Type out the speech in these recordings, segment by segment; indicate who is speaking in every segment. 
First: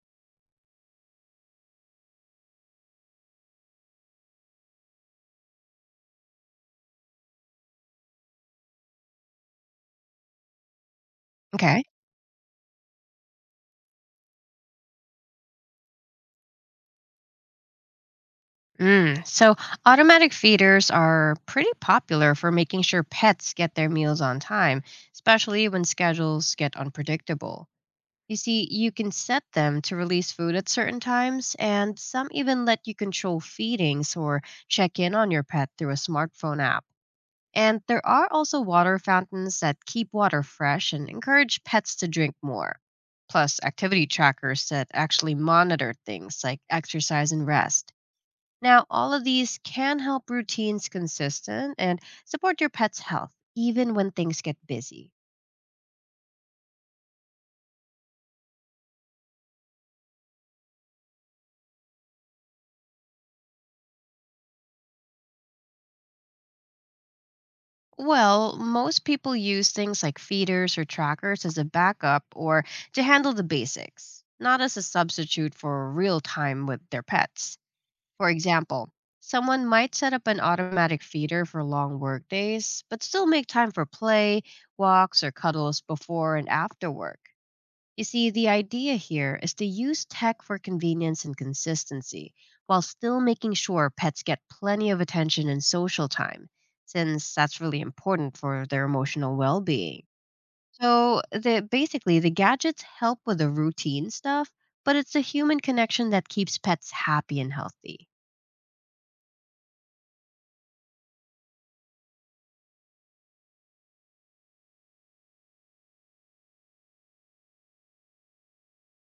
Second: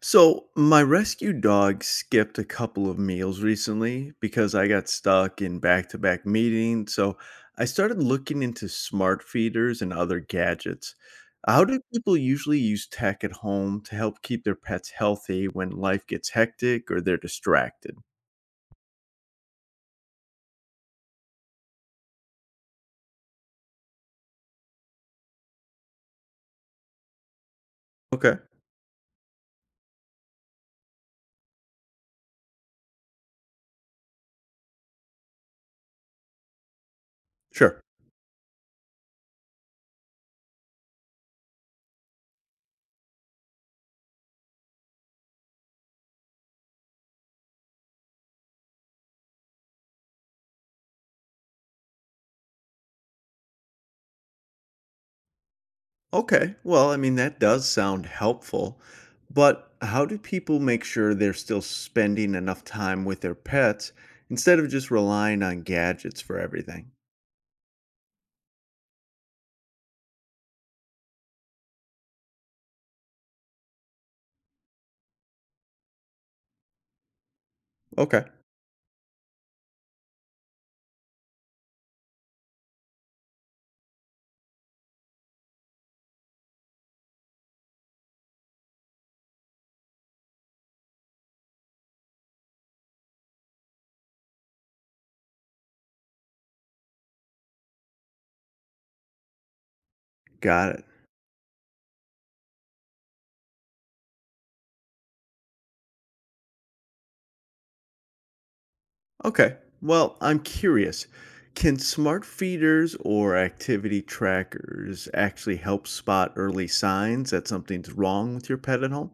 Speaker 1: So, my rescue dog skipped a couple of meals recently because I got stuck in back to back meetings. I started looking into smart feeders and other gadgets. How do
Speaker 2: Okay.
Speaker 1: people usually use tech at home to help keep their pets healthy when life gets hectic or they're distracted?
Speaker 2: Mm. So automatic feeders are pretty popular for making sure pets get their meals on time, especially when schedules get unpredictable. You
Speaker 1: Okay,
Speaker 2: see, you can set them to release food at certain times, and some even let you control feedings or check in on your pet through a smartphone app.
Speaker 1: sure.
Speaker 2: And there are also water fountains that keep water fresh and encourage pets to drink more. Plus, activity trackers that actually monitor things like exercise and rest. Now, all of these can help routines consistent and support your pet's health, even when things get busy.
Speaker 1: Okay. Well, I mean, that does sound helpful, but how do people make sure they're still spending enough time with their pets instead of just relying on gadgets for everything?
Speaker 2: Well, most people use things like feeders or trackers as a backup or to handle the basics, not as a substitute for real time with their pets.
Speaker 1: Okay.
Speaker 2: For example, someone might set up an automatic feeder for long work days, but still make time for play, walks, or cuddles before and after work. You see, the idea here is to use tech for convenience and consistency while still making sure pets get plenty of attention and social time, since that's really important for their emotional well being.
Speaker 1: Got it.
Speaker 2: Basically, the gadgets help with the routine stuff, but it's the human connection that keeps pets happy and healthy.
Speaker 1: Okay. Well, I'm curious. Can smart feeders or activity trackers actually help spot early signs that something's wrong with your pet at home?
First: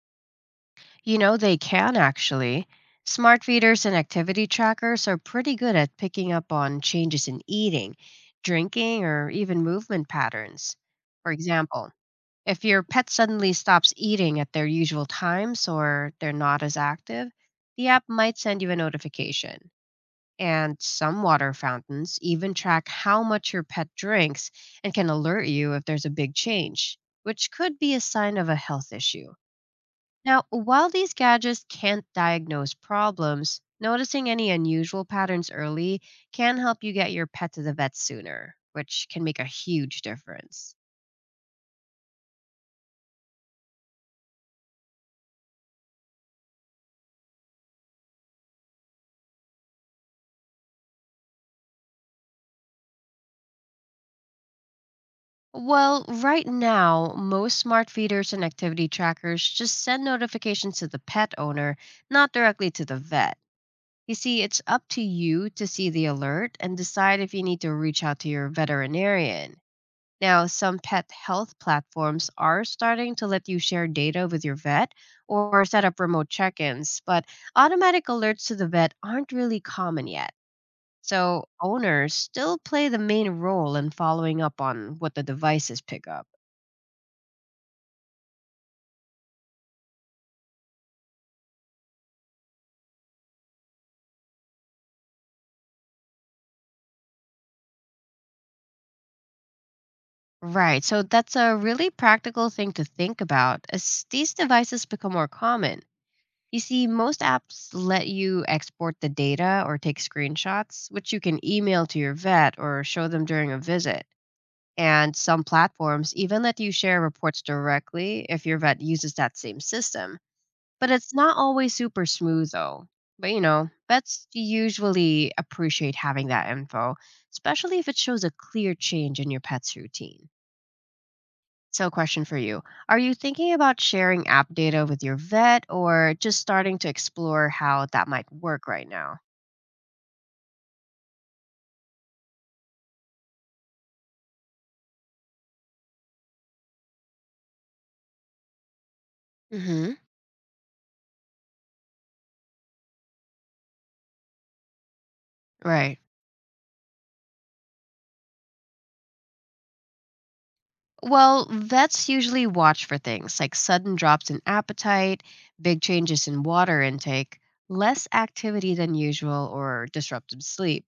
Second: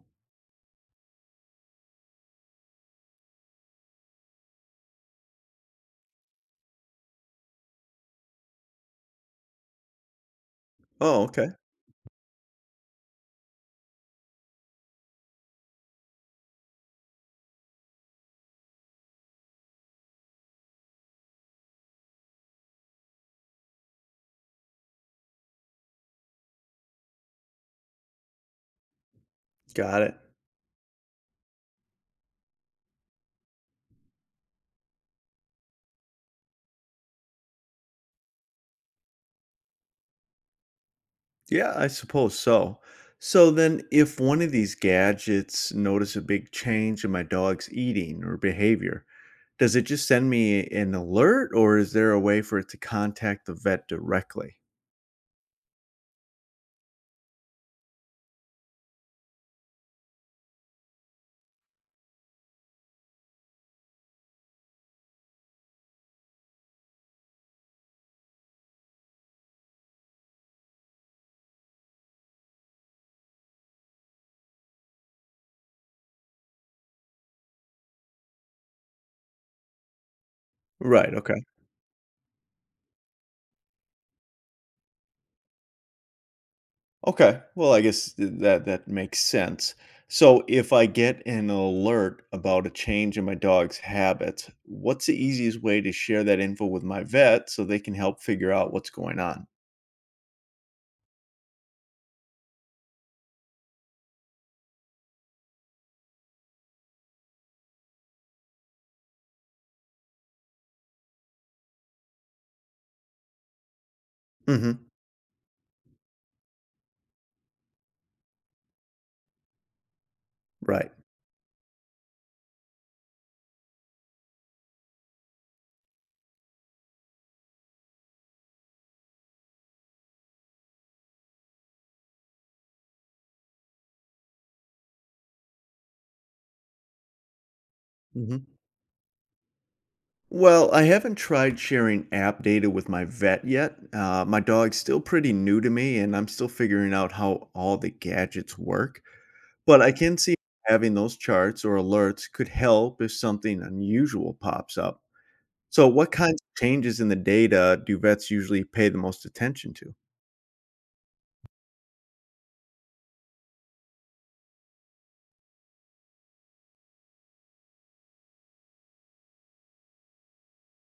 Speaker 2: You know, they can actually. Smart feeders and activity trackers are pretty good at picking up on changes in eating, drinking, or even movement patterns.
Speaker 1: Oh,
Speaker 2: For
Speaker 1: okay.
Speaker 2: example, if your pet suddenly stops eating at their usual times or they're not as active, the app might send you a notification. And some water fountains even track how much your pet drinks and can alert you if there's a big change, which could be a sign of a health issue.
Speaker 1: Got it.
Speaker 2: Now, while these gadgets can't diagnose problems, noticing any unusual patterns early can help you get your pet to the vet sooner, which can make a huge difference.
Speaker 1: Yeah, I suppose so. So then, if one of these gadgets notice a big change in my dog's eating or behavior, does it just send me an alert or is there a way for it to contact the vet directly?
Speaker 2: Well, right now, most smart feeders and activity trackers just send notifications to the pet owner, not directly to the vet. You see, it's up to you to see the alert and decide if you need to reach out to your veterinarian. Now, some pet health platforms are starting to let you share data with your vet or set up remote check ins, but automatic alerts to the vet aren't really common yet.
Speaker 1: Right, okay.
Speaker 2: So, owners still play the main role in following up on what the devices pick up.
Speaker 1: Okay. Well, I guess that makes sense. So if I get an alert about a change in my dog's habits, what's the easiest way to share that info with my vet so they can help figure out what's going on?
Speaker 2: Right, so that's a really practical thing to think about as these devices become more common. You see, most apps let you export the data or take screenshots, which you can email to your vet or show them during a visit.
Speaker 1: Mhm.
Speaker 2: And some platforms even let you share reports directly if your vet uses that same system. But
Speaker 1: Right.
Speaker 2: it's not always super smooth though. But you know, vets usually appreciate having that info, especially if it shows a clear change in your pet's routine. So, question for you: are you thinking about sharing app data with your vet or just starting to explore how that might work right now?
Speaker 1: Well, I haven't tried sharing app data with my vet yet. My dog's still pretty new to me, and I'm still figuring out how all the gadgets work. But I
Speaker 2: hmm
Speaker 1: can see having those charts or alerts could help if something unusual pops up. So,
Speaker 2: Right.
Speaker 1: what kinds of changes in the data do vets usually pay the most attention to?
Speaker 2: Well, vets usually watch for things like sudden drops in appetite, big changes in water intake, less activity than usual, or disrupted sleep.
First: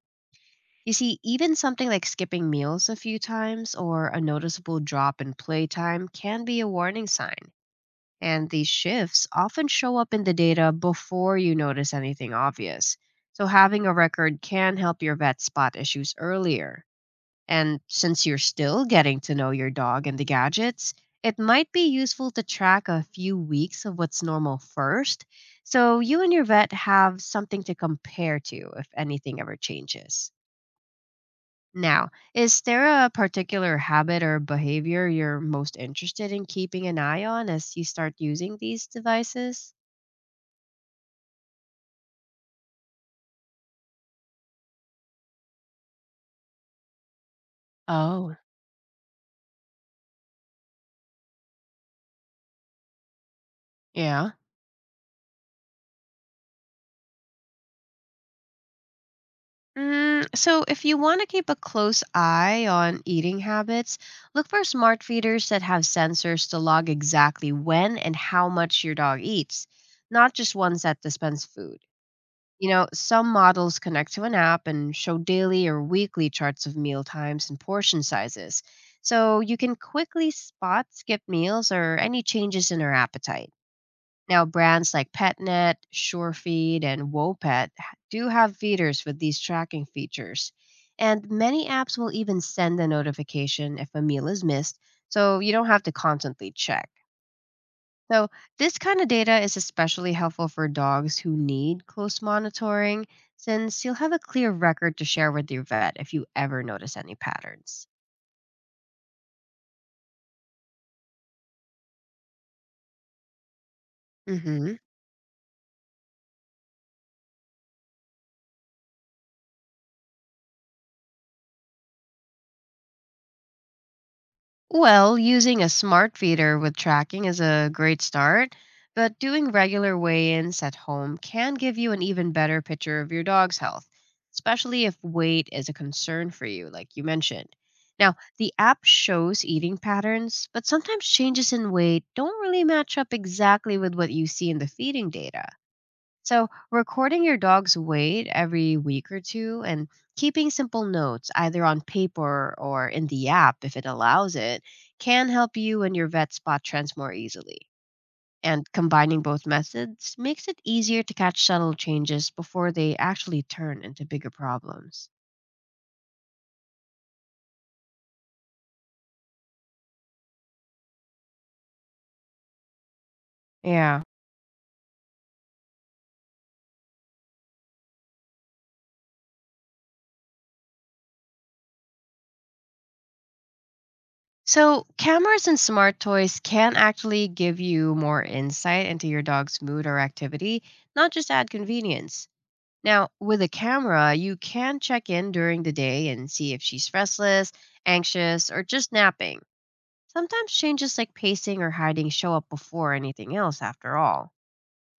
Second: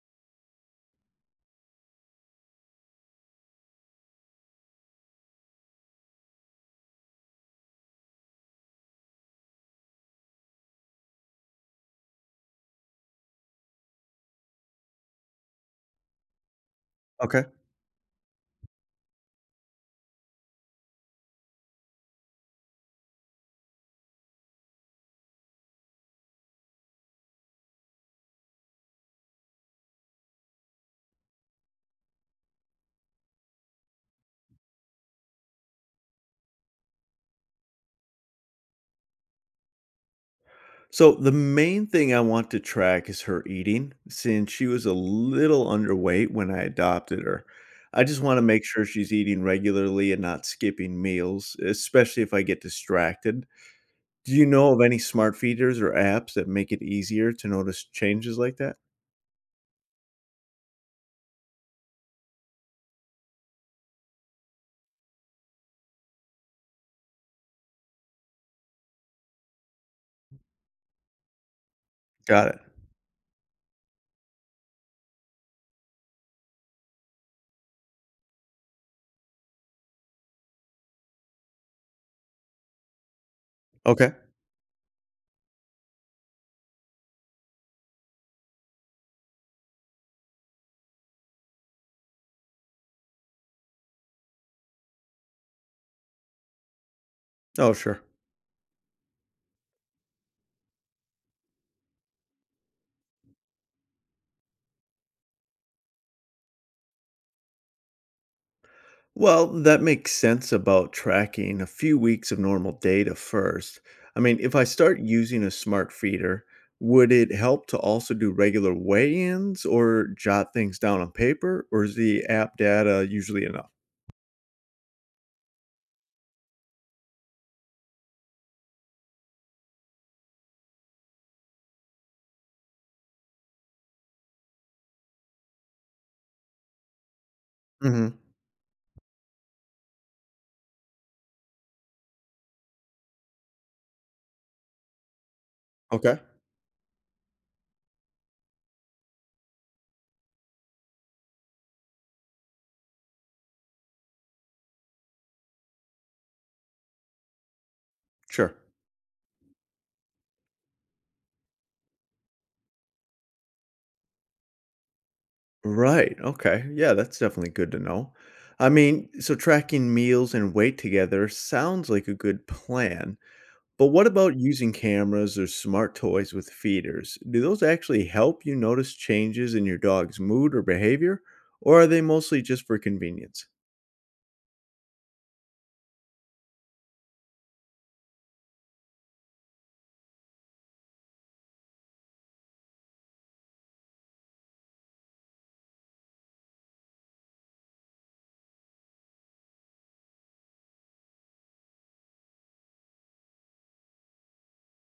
Speaker 2: You see, even something like skipping meals a few times or a noticeable drop in playtime can be a warning sign. And these shifts often show up in the data before you notice anything obvious. So, having a record can help your vet spot issues earlier.
Speaker 1: Okay.
Speaker 2: And since you're still getting to know your dog and the gadgets, it might be useful to track a few weeks of what's normal first so you and your vet have something to compare to if anything ever changes. Now, is there a particular habit or behavior you're most interested in keeping an eye on as you start using these devices?
Speaker 1: So the main thing I want to track is her eating since she was a little underweight when I adopted her. I just
Speaker 2: Oh,
Speaker 1: want to make sure she's eating regularly and not skipping meals, especially if I get distracted.
Speaker 2: yeah.
Speaker 1: Do you know of any smart feeders or apps that make it easier to notice changes like that?
Speaker 2: So, if you want to keep a close eye on eating habits, look for smart feeders that have sensors to log exactly when and how much your dog eats, not just ones that dispense food.
Speaker 1: Got it.
Speaker 2: You know, some models connect to an app and show daily or weekly charts of meal times and portion sizes, so you can quickly spot skipped meals or any changes in her appetite.
Speaker 1: Okay.
Speaker 2: Now, brands like PetNet, SureFeed, and WOPET do have feeders with these tracking features. And many apps will even send a notification if a meal is missed, so you don't have to constantly check.
Speaker 1: Oh, sure.
Speaker 2: So, this kind of data is especially helpful for dogs who need close monitoring, since you'll have a clear record to share with your vet if you ever notice any patterns.
Speaker 1: Well, that makes sense about tracking a few weeks of normal data first. I mean, if I
Speaker 2: Mhm.
Speaker 1: start using a smart feeder, would it help to also do regular weigh ins or jot things down on paper, or is the app data usually enough?
Speaker 2: Well, using a smart feeder with tracking is a great start, but doing regular weigh ins at home can give you an even better picture of your dog's health, especially if weight is a concern for you, like you mentioned.
Speaker 1: Hmm.
Speaker 2: Now, the app shows eating patterns, but sometimes changes in weight don't really match up exactly with what you see in the feeding data.
Speaker 1: Okay,
Speaker 2: So, recording your dog's weight every week or two and keeping simple notes, either on paper or in the app if it allows it, can help you and your vet spot trends more easily.
Speaker 1: sure.
Speaker 2: And combining both methods makes it easier to catch subtle changes before they actually turn into bigger problems.
Speaker 1: Right. Okay. Yeah, that's definitely good to know. I mean, so tracking meals and weight together sounds like a good plan. But
Speaker 2: Yeah.
Speaker 1: what about using cameras or smart toys with feeders? Do those actually help you notice changes in your dog's mood or behavior, or are they mostly just for convenience?
Speaker 2: So, cameras and smart toys can actually give you more insight into your dog's mood or activity, not just add convenience. Now, with a camera, you can check in during the day and see if she's restless, anxious, or just napping. Sometimes changes like pacing or hiding show up before anything else, after all.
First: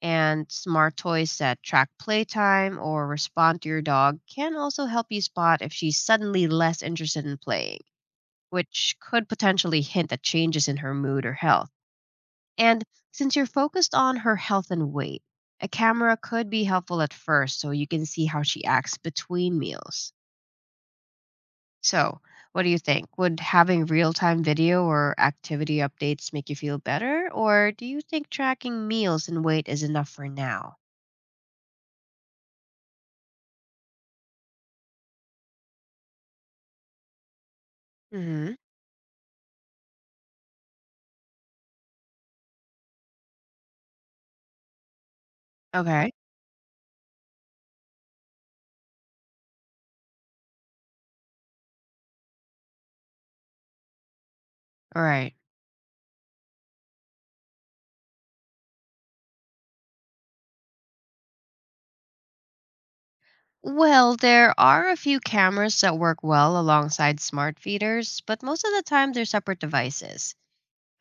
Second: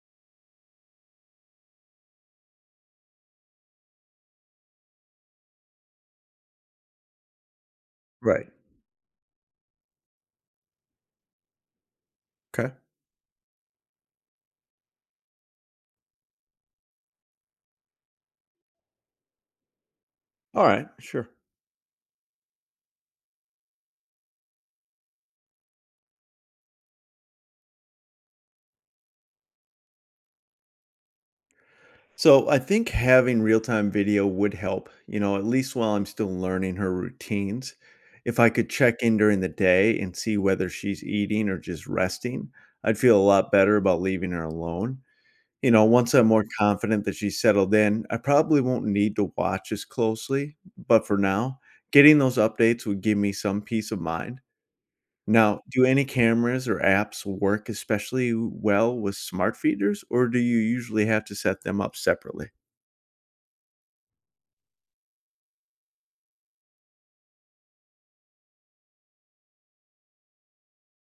Speaker 2: And smart toys that track playtime or respond to your dog can also help you spot if she's suddenly less interested in playing,
Speaker 1: Right.
Speaker 2: which could potentially hint at changes in her mood or health.
Speaker 1: Okay.
Speaker 2: And since you're focused on her health and weight, a camera could be helpful at first so you can see how she acts between meals.
Speaker 1: All right. Sure.
Speaker 2: So, what do you think? Would having real time video or activity updates make you feel better? Or do you think tracking meals and weight is enough for now?
Speaker 1: So I think having real time video would help, you know, at least while I'm still learning her routines. If I
Speaker 2: hmm
Speaker 1: could check in during the day and see whether she's eating or just resting, I'd feel a lot better about leaving her alone. You know,
Speaker 2: Okay.
Speaker 1: once I'm more confident that she's settled in, I probably won't need to watch as closely, but for now, getting those updates would give me some peace of mind.
Speaker 2: All right.
Speaker 1: Now, do any cameras or apps work especially well with smart feeders, or do you usually have to set them up separately?
Speaker 2: Well, there are a few cameras that work well alongside smart feeders, but most of the time they're separate devices.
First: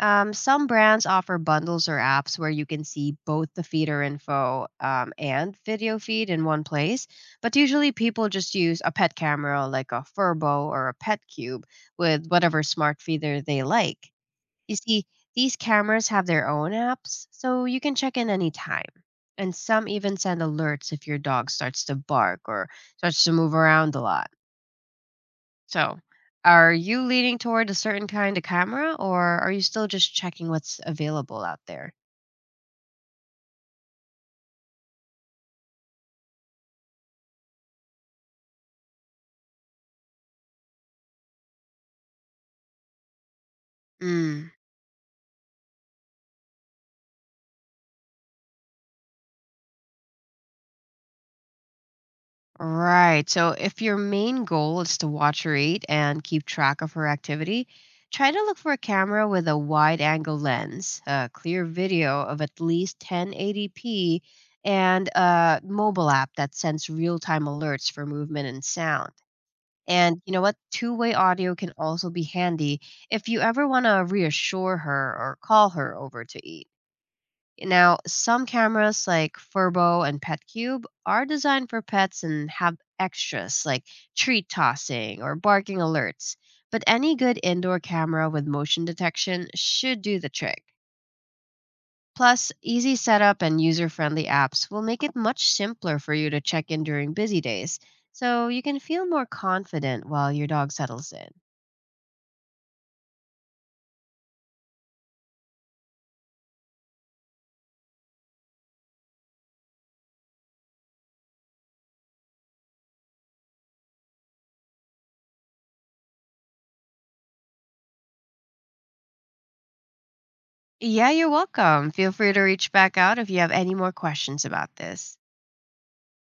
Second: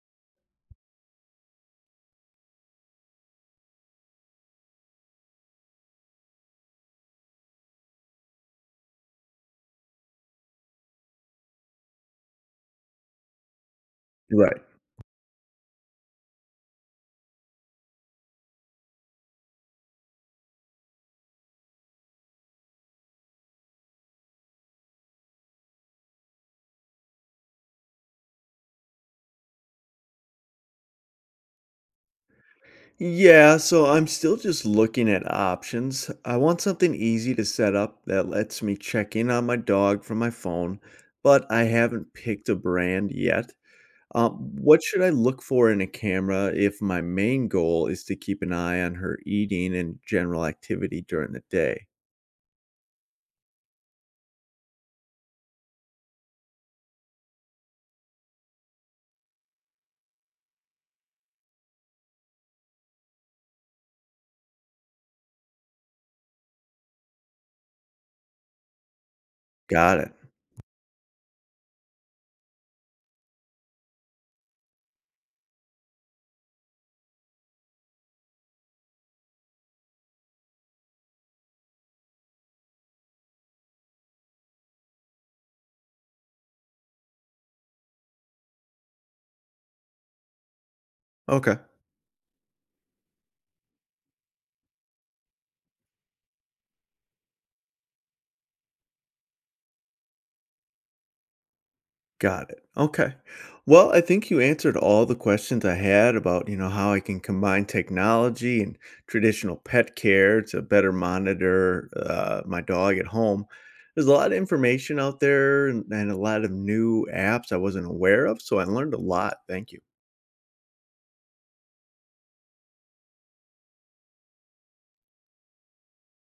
Speaker 2: Some brands offer bundles or apps where you can see both the feeder info and video feed in one place, but usually people just use a pet camera like a Furbo or a Pet Cube with whatever smart feeder they like.
Speaker 1: Right.
Speaker 2: You see, these cameras have their own apps, so you can check in anytime. And some even send alerts if your dog starts to bark or starts to move around a lot. So, are you leaning toward a certain kind of camera or are you still just checking what's available out there?
Speaker 1: Yeah, so I'm still just looking at options. I want something easy to set up that lets me check in on my dog from my phone, but I haven't picked a brand yet.
Speaker 2: Mm,
Speaker 1: What should I look for in a camera if my main goal is to keep an eye on her eating and general activity during the day?
Speaker 2: right. So, if your main goal is to watch her eat and keep track of her activity, try to look for a camera with a wide angle lens, a clear video of at least 1080p, and a mobile app that sends real time alerts for movement and sound.
Speaker 1: Got it.
Speaker 2: And you know what? Two-way audio can also be handy if you ever want to reassure her or call her over to eat. Now, some cameras like Furbo and PetCube are designed for pets and have extras like treat tossing or barking alerts. But any good indoor camera with motion detection should do the trick.
Speaker 1: Okay.
Speaker 2: Plus, easy setup and user friendly apps will make it much simpler for you to check in during busy days, so you can feel more confident while your dog settles in.
Speaker 1: Got it. Okay. Well, I think you answered all the questions I had about, you know, how I can combine technology and traditional pet care to better monitor my dog at home. There's a lot of information out there and, a lot of new apps I wasn't aware of, so I learned a lot. Thank you.
Speaker 2: Yeah, you're welcome. Feel free to reach back out if you have any more questions about this.